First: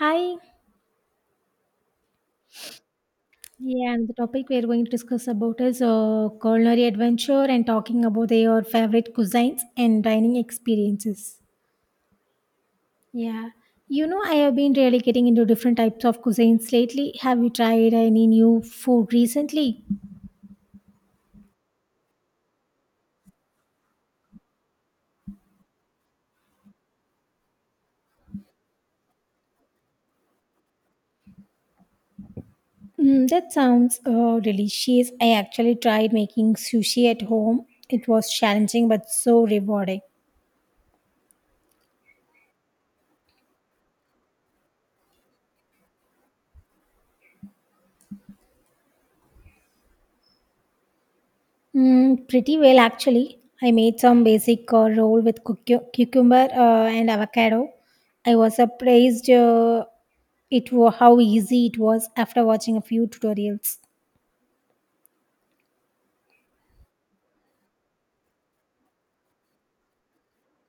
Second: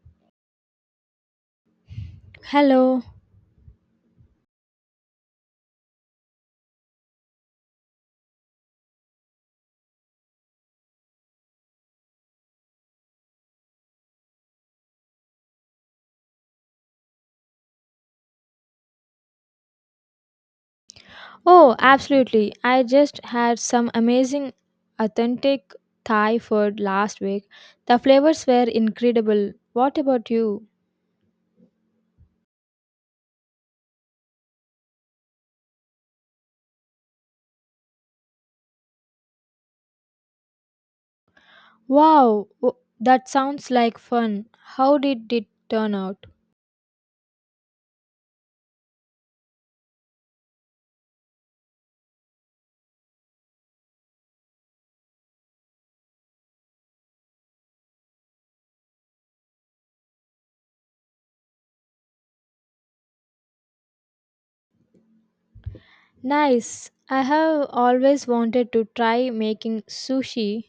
Hi. Hello. Yeah, and the topic we are going to discuss about is culinary adventure and talking about your favorite cuisines and dining experiences. Yeah. You know, I have been really getting into different types of cuisines lately. Have you tried any new food recently? Oh, absolutely. I just had some amazing, authentic Thai food last week. The flavors were incredible. What about you? Mm, that sounds delicious. I actually tried making sushi at home. It was challenging but so rewarding. Wow, that sounds like fun. How did it turn out? Mm, pretty well, actually. I made some basic roll with cucumber and avocado. I was surprised, how easy it was after watching a few tutorials. Nice. I have always wanted to try making sushi.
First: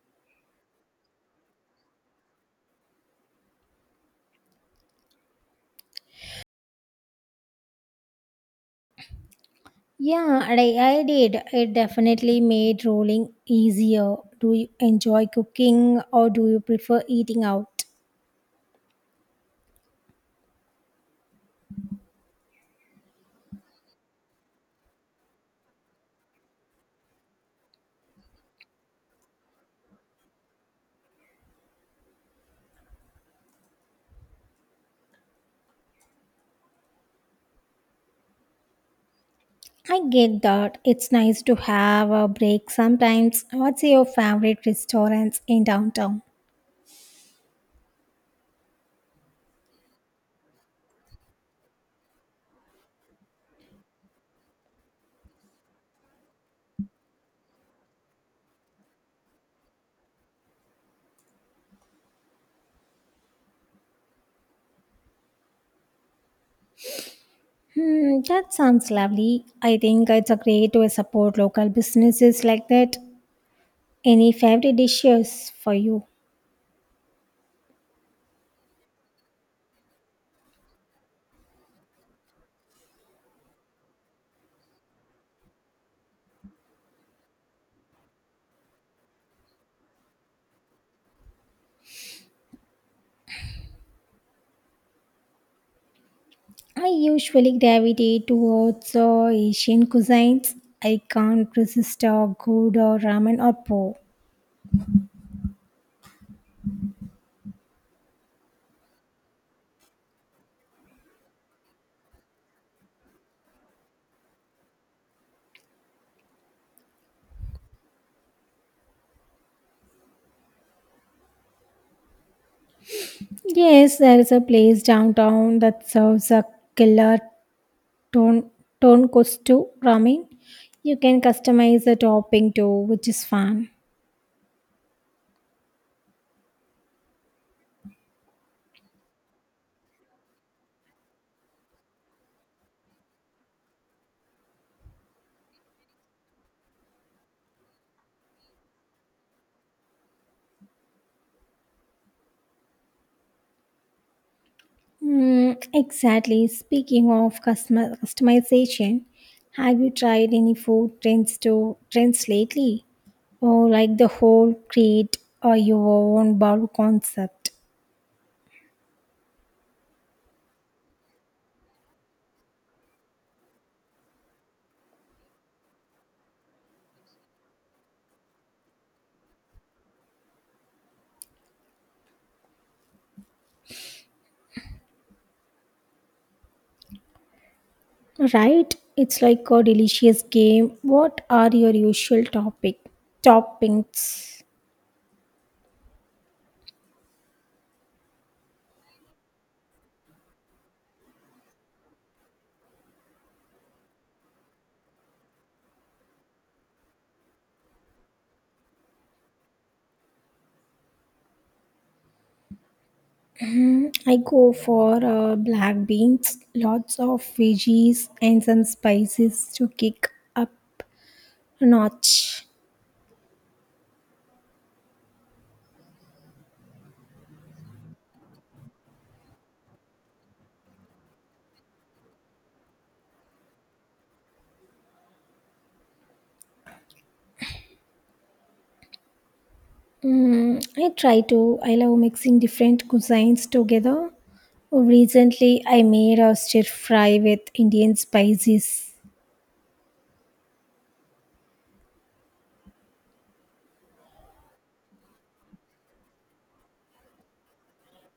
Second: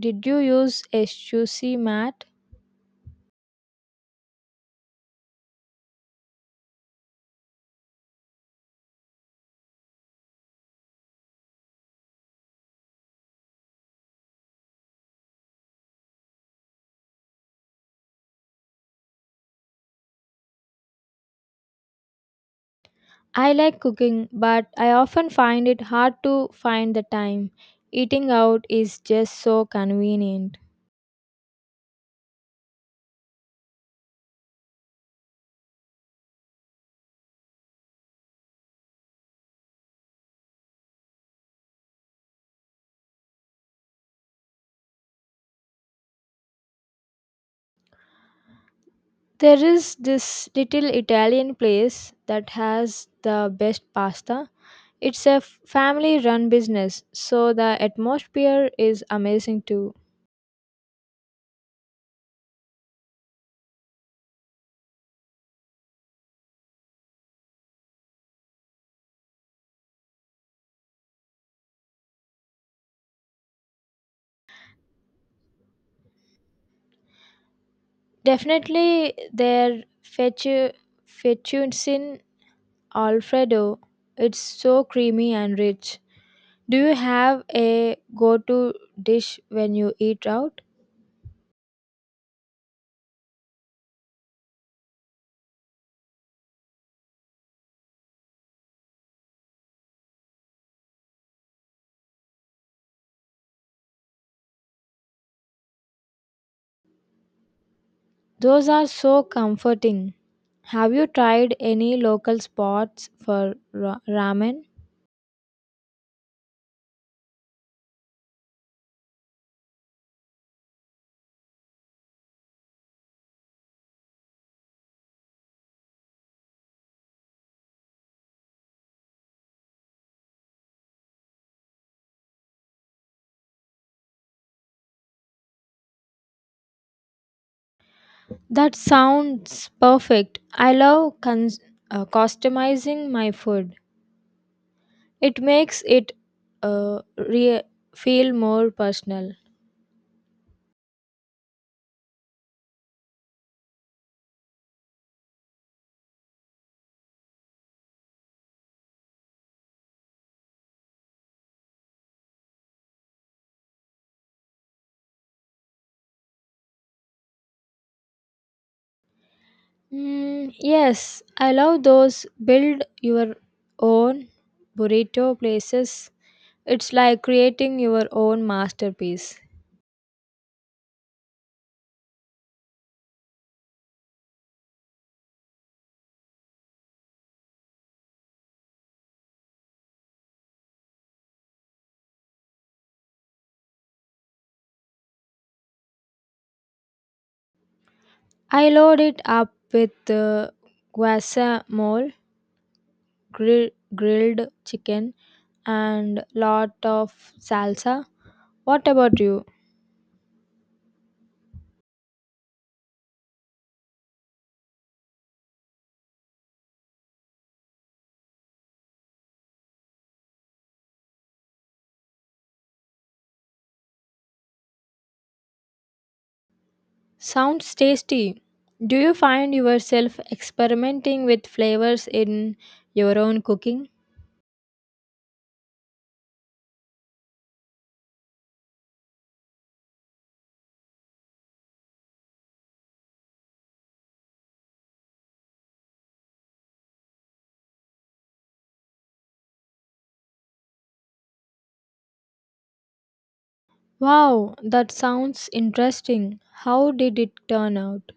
Did you use a sushi mat? Yeah, and I did. It definitely made rolling easier. Do you enjoy cooking or do you prefer eating out? I like cooking, but I often find it hard to find the time. Eating out is just so convenient. I get that. It's nice to have a break sometimes. What's your favorite restaurants in downtown? There is this little Italian place that has the best pasta. It's a family run business, so the atmosphere is amazing too. Hmm, that sounds lovely. I think it's a great way to support local businesses like that. Any favorite dishes for you? Definitely their fettu- fettuccine alfredo. It's so creamy and rich. Do you have a go-to dish when you eat out? I usually gravitate towards Asian cuisines. I can't resist a good ramen or po. Those are so comforting. Have you tried any local spots for ramen? Yes, there is a place downtown that serves a killer ton tonkotsu ramen. You can customize the topping too, which is fun. That sounds perfect. I love customizing my food. It makes it uh, re- feel more personal. Mm, exactly. Speaking of customer customization, have you tried any food trends to trends lately? Or like the whole create or your own bowl concept, Mm, yes, I love those build your own burrito places. It's like creating your own masterpiece. right? It's like a delicious game. What are your usual topic toppings? I load it up with guacamole, grill- grilled chicken, and lot of salsa. What about you? I go for black beans, lots of veggies, and some spices to kick up a notch. Sounds tasty. Do you find yourself experimenting with flavors in your own cooking? Mm, I try to. I love mixing different cuisines together. Recently, I made a stir fry with Indian spices. Wow, that sounds interesting. How did it turn out?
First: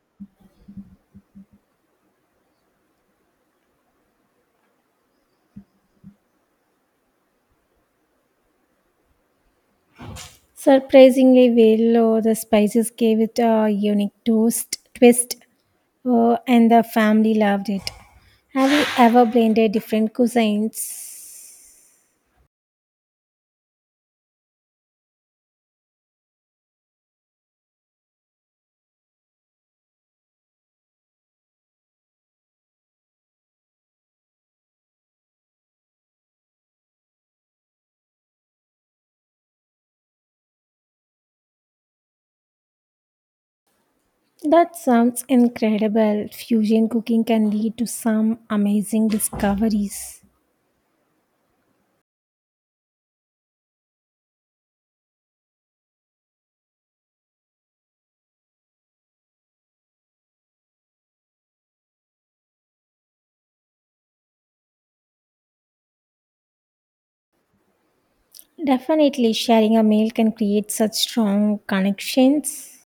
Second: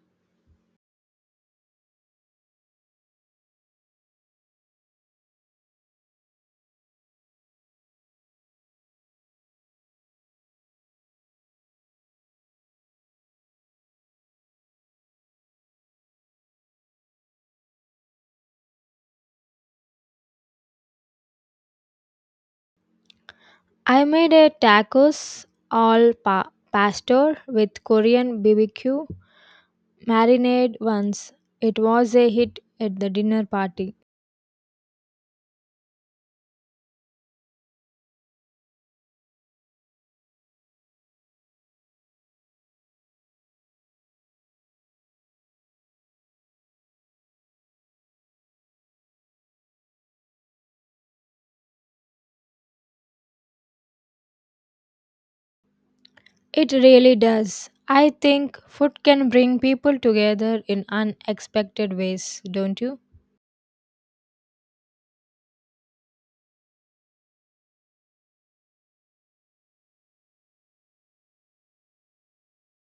Surprisingly well, the spices gave it a unique twist, and the family loved it. Have you ever blended different cuisines? I made a tacos al pastor with Korean BBQ marinade once. It was a hit at the dinner party. That sounds incredible. Fusion cooking can lead to some amazing discoveries. It really does. I think food can bring people together in unexpected ways, don't you? Definitely, sharing a meal can create such strong connections.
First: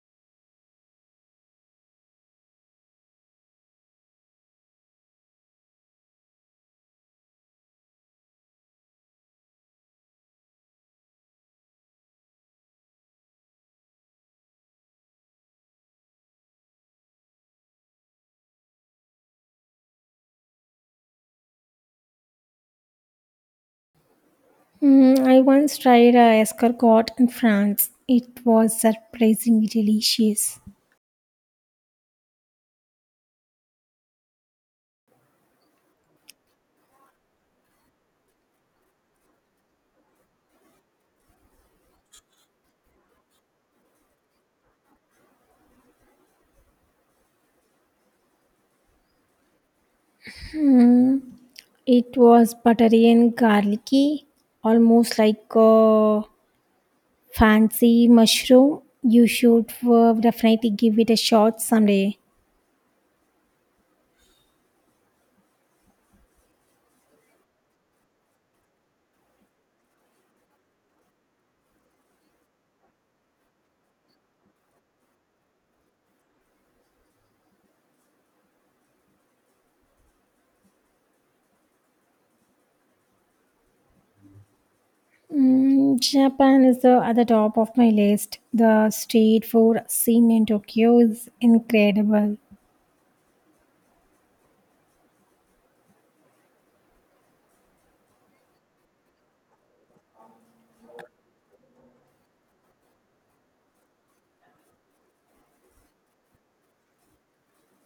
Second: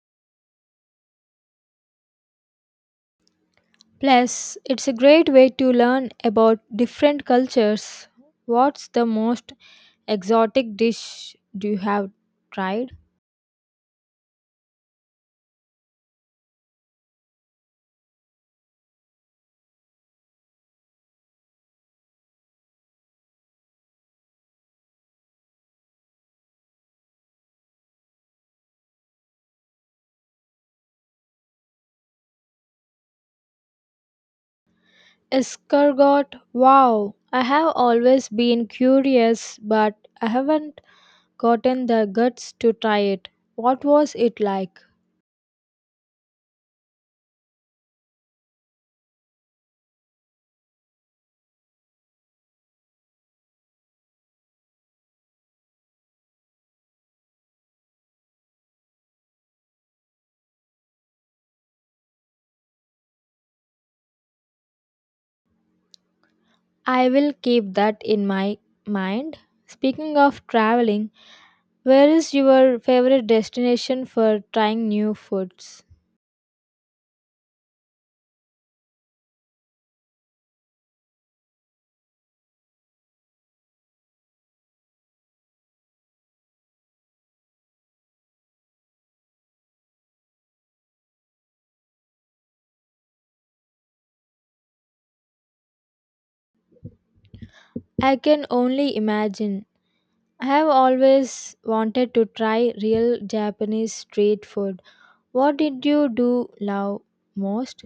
Plus, it's a great way to learn about different cultures. What's the most exotic dish do you have tried? Mm, I once tried a escargot in France. It was surprisingly delicious. Escargot. Wow, I have always been curious, but I haven't gotten the guts to try it. What was it like? Mm, it was buttery and garlicky, almost like a fancy mushroom. You should definitely give it a shot someday. I will keep that in my mind. Speaking of traveling, where is your favorite destination for trying new foods? Mm, Japan is the other top of my list. The street food scene in Tokyo is incredible. I can only imagine. I have always wanted to try real Japanese street food. What did you do love most?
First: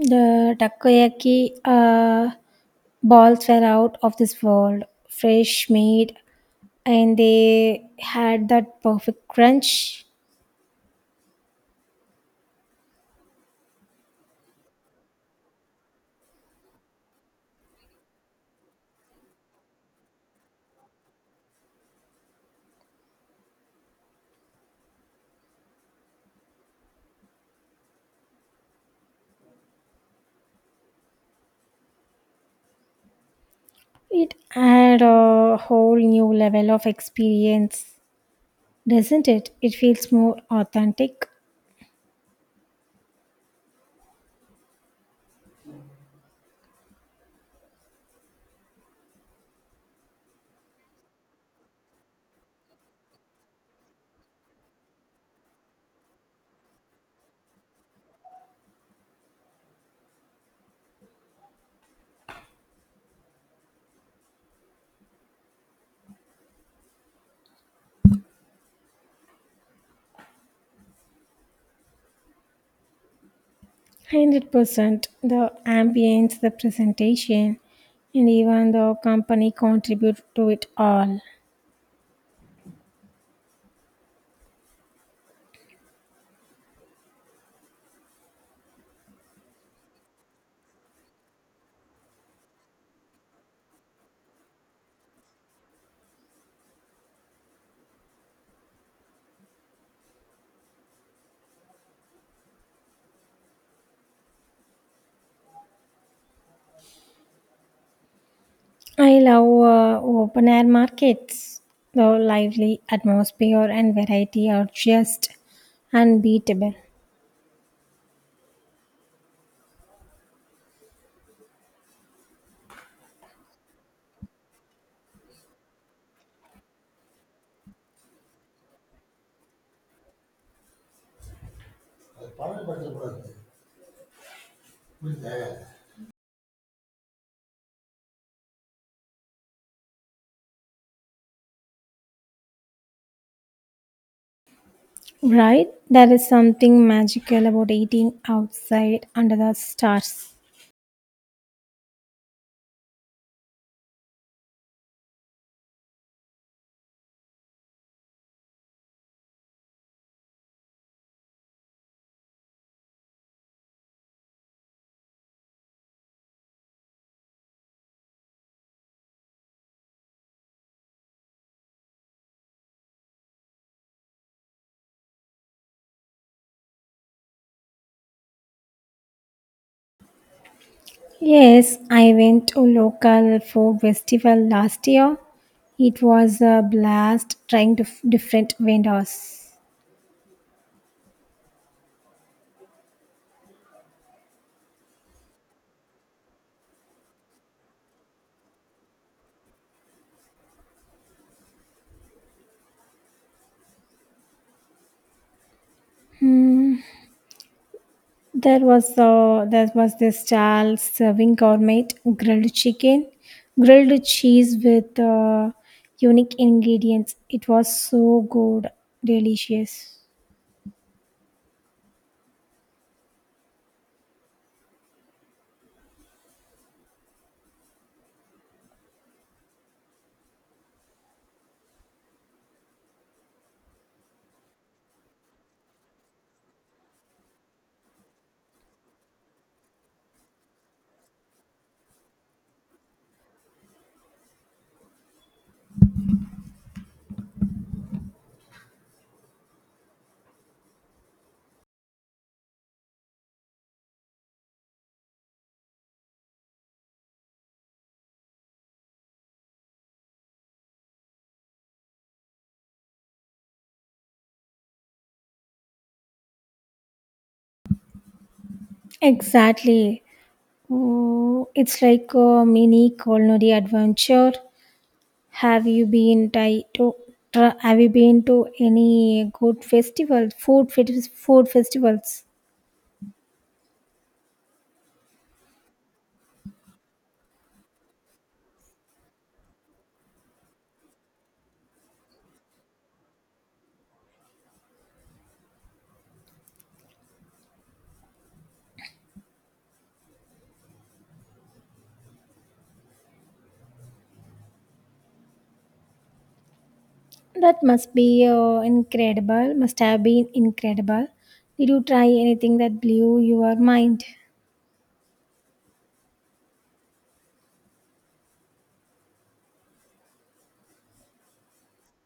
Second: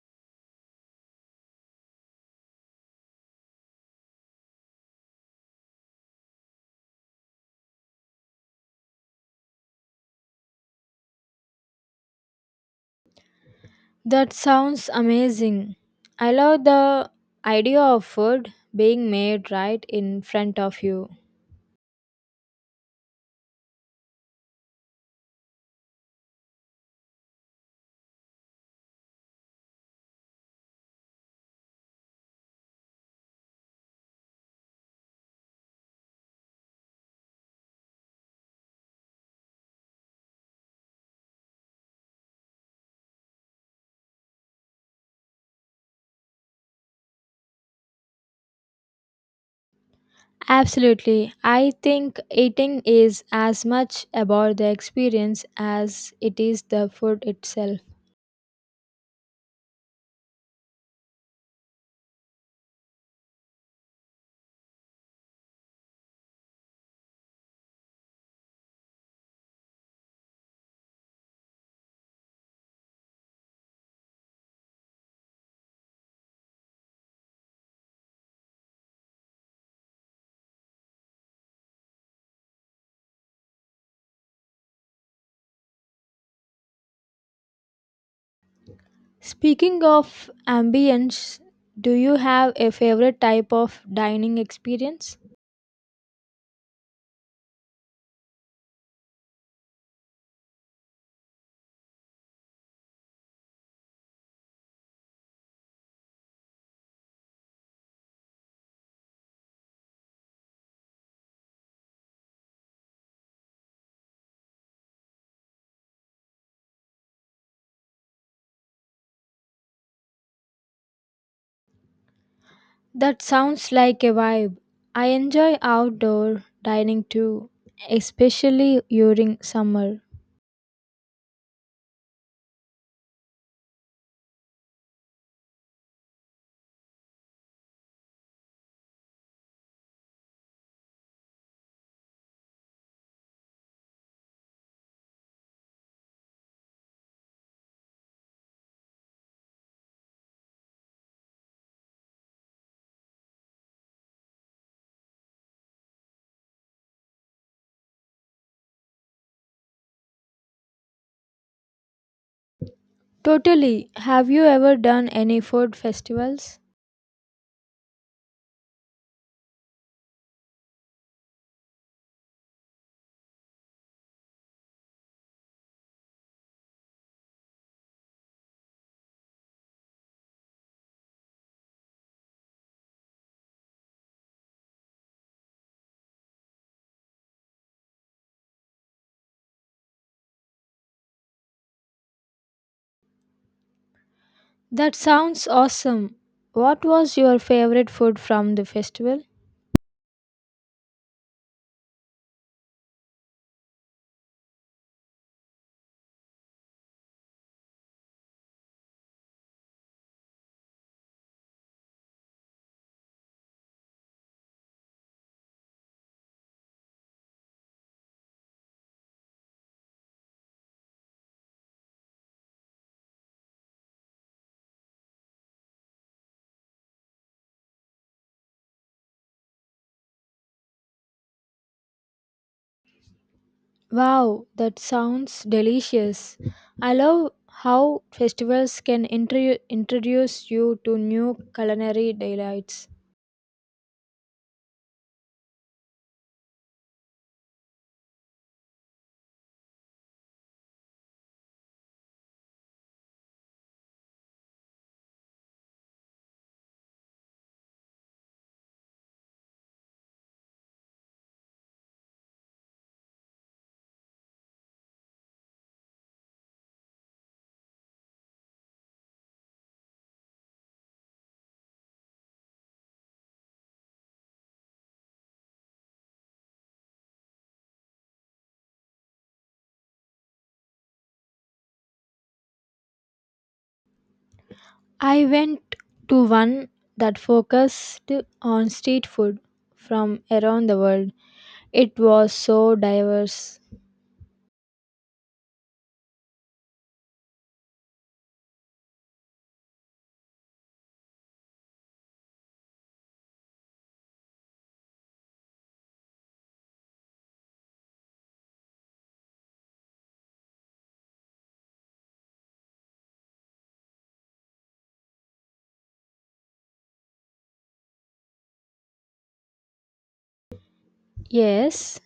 The takoyaki balls were out of this world, fresh made, and they had that perfect crunch. That sounds amazing. I love the idea of food being made right in front of you. It had a whole new level of experience, doesn't it? It feels more authentic. Absolutely. I think eating is as much about the experience as it is the food itself. 100% the ambience, the presentation, and even the company contribute to it all. Speaking of ambience, do you have a favorite type of dining experience? I love open air markets. The lively atmosphere and variety are just unbeatable. That sounds like a vibe. I enjoy outdoor dining too, especially during summer. Right? There is something magical about eating outside under the stars. Totally. Have you ever done any food festivals? Yes, I went to local folk festival last year. It was a blast trying to different vendors. That sounds awesome. What was your favorite food from the festival? There was this Charles serving gourmet grilled chicken, grilled cheese with unique ingredients. It was so delicious. Wow, that sounds delicious. I love how festivals can introduce you to new culinary delights. Exactly. Oh, it's like a mini culinary adventure. Have you been ti- to? Have you been to any good food festivals? I went to one that focused on street food from around the world. It was so diverse. That must be incredible. Must have been incredible. Did you try anything that blew your mind? Yes,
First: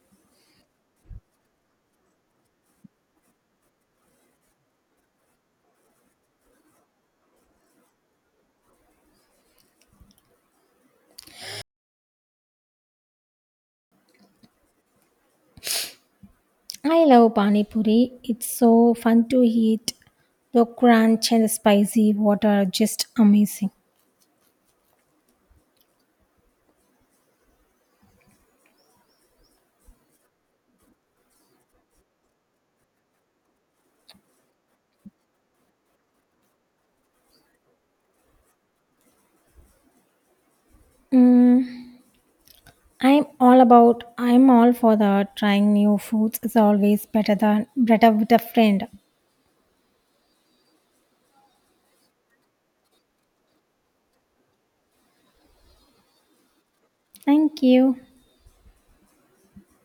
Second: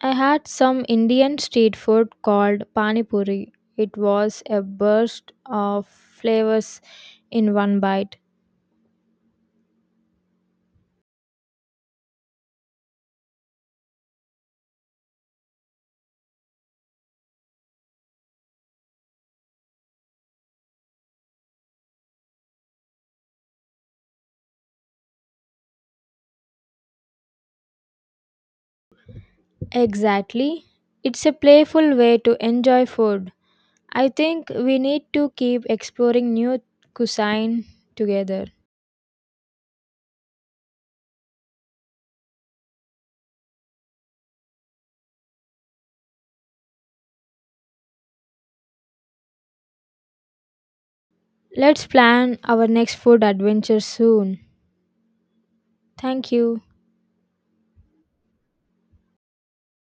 I had some Indian street food called pani puri. It was a burst of flavors in one bite. I love pani puri. It's so fun to eat. The crunch and the spicy water are just amazing. Exactly. It's a playful way to enjoy food. I think we need to keep exploring new cuisine together. Mm, I'm all about. I'm all for the trying new foods. It's always better with a friend. Let's plan our next food adventure soon. Thank you. Thank you.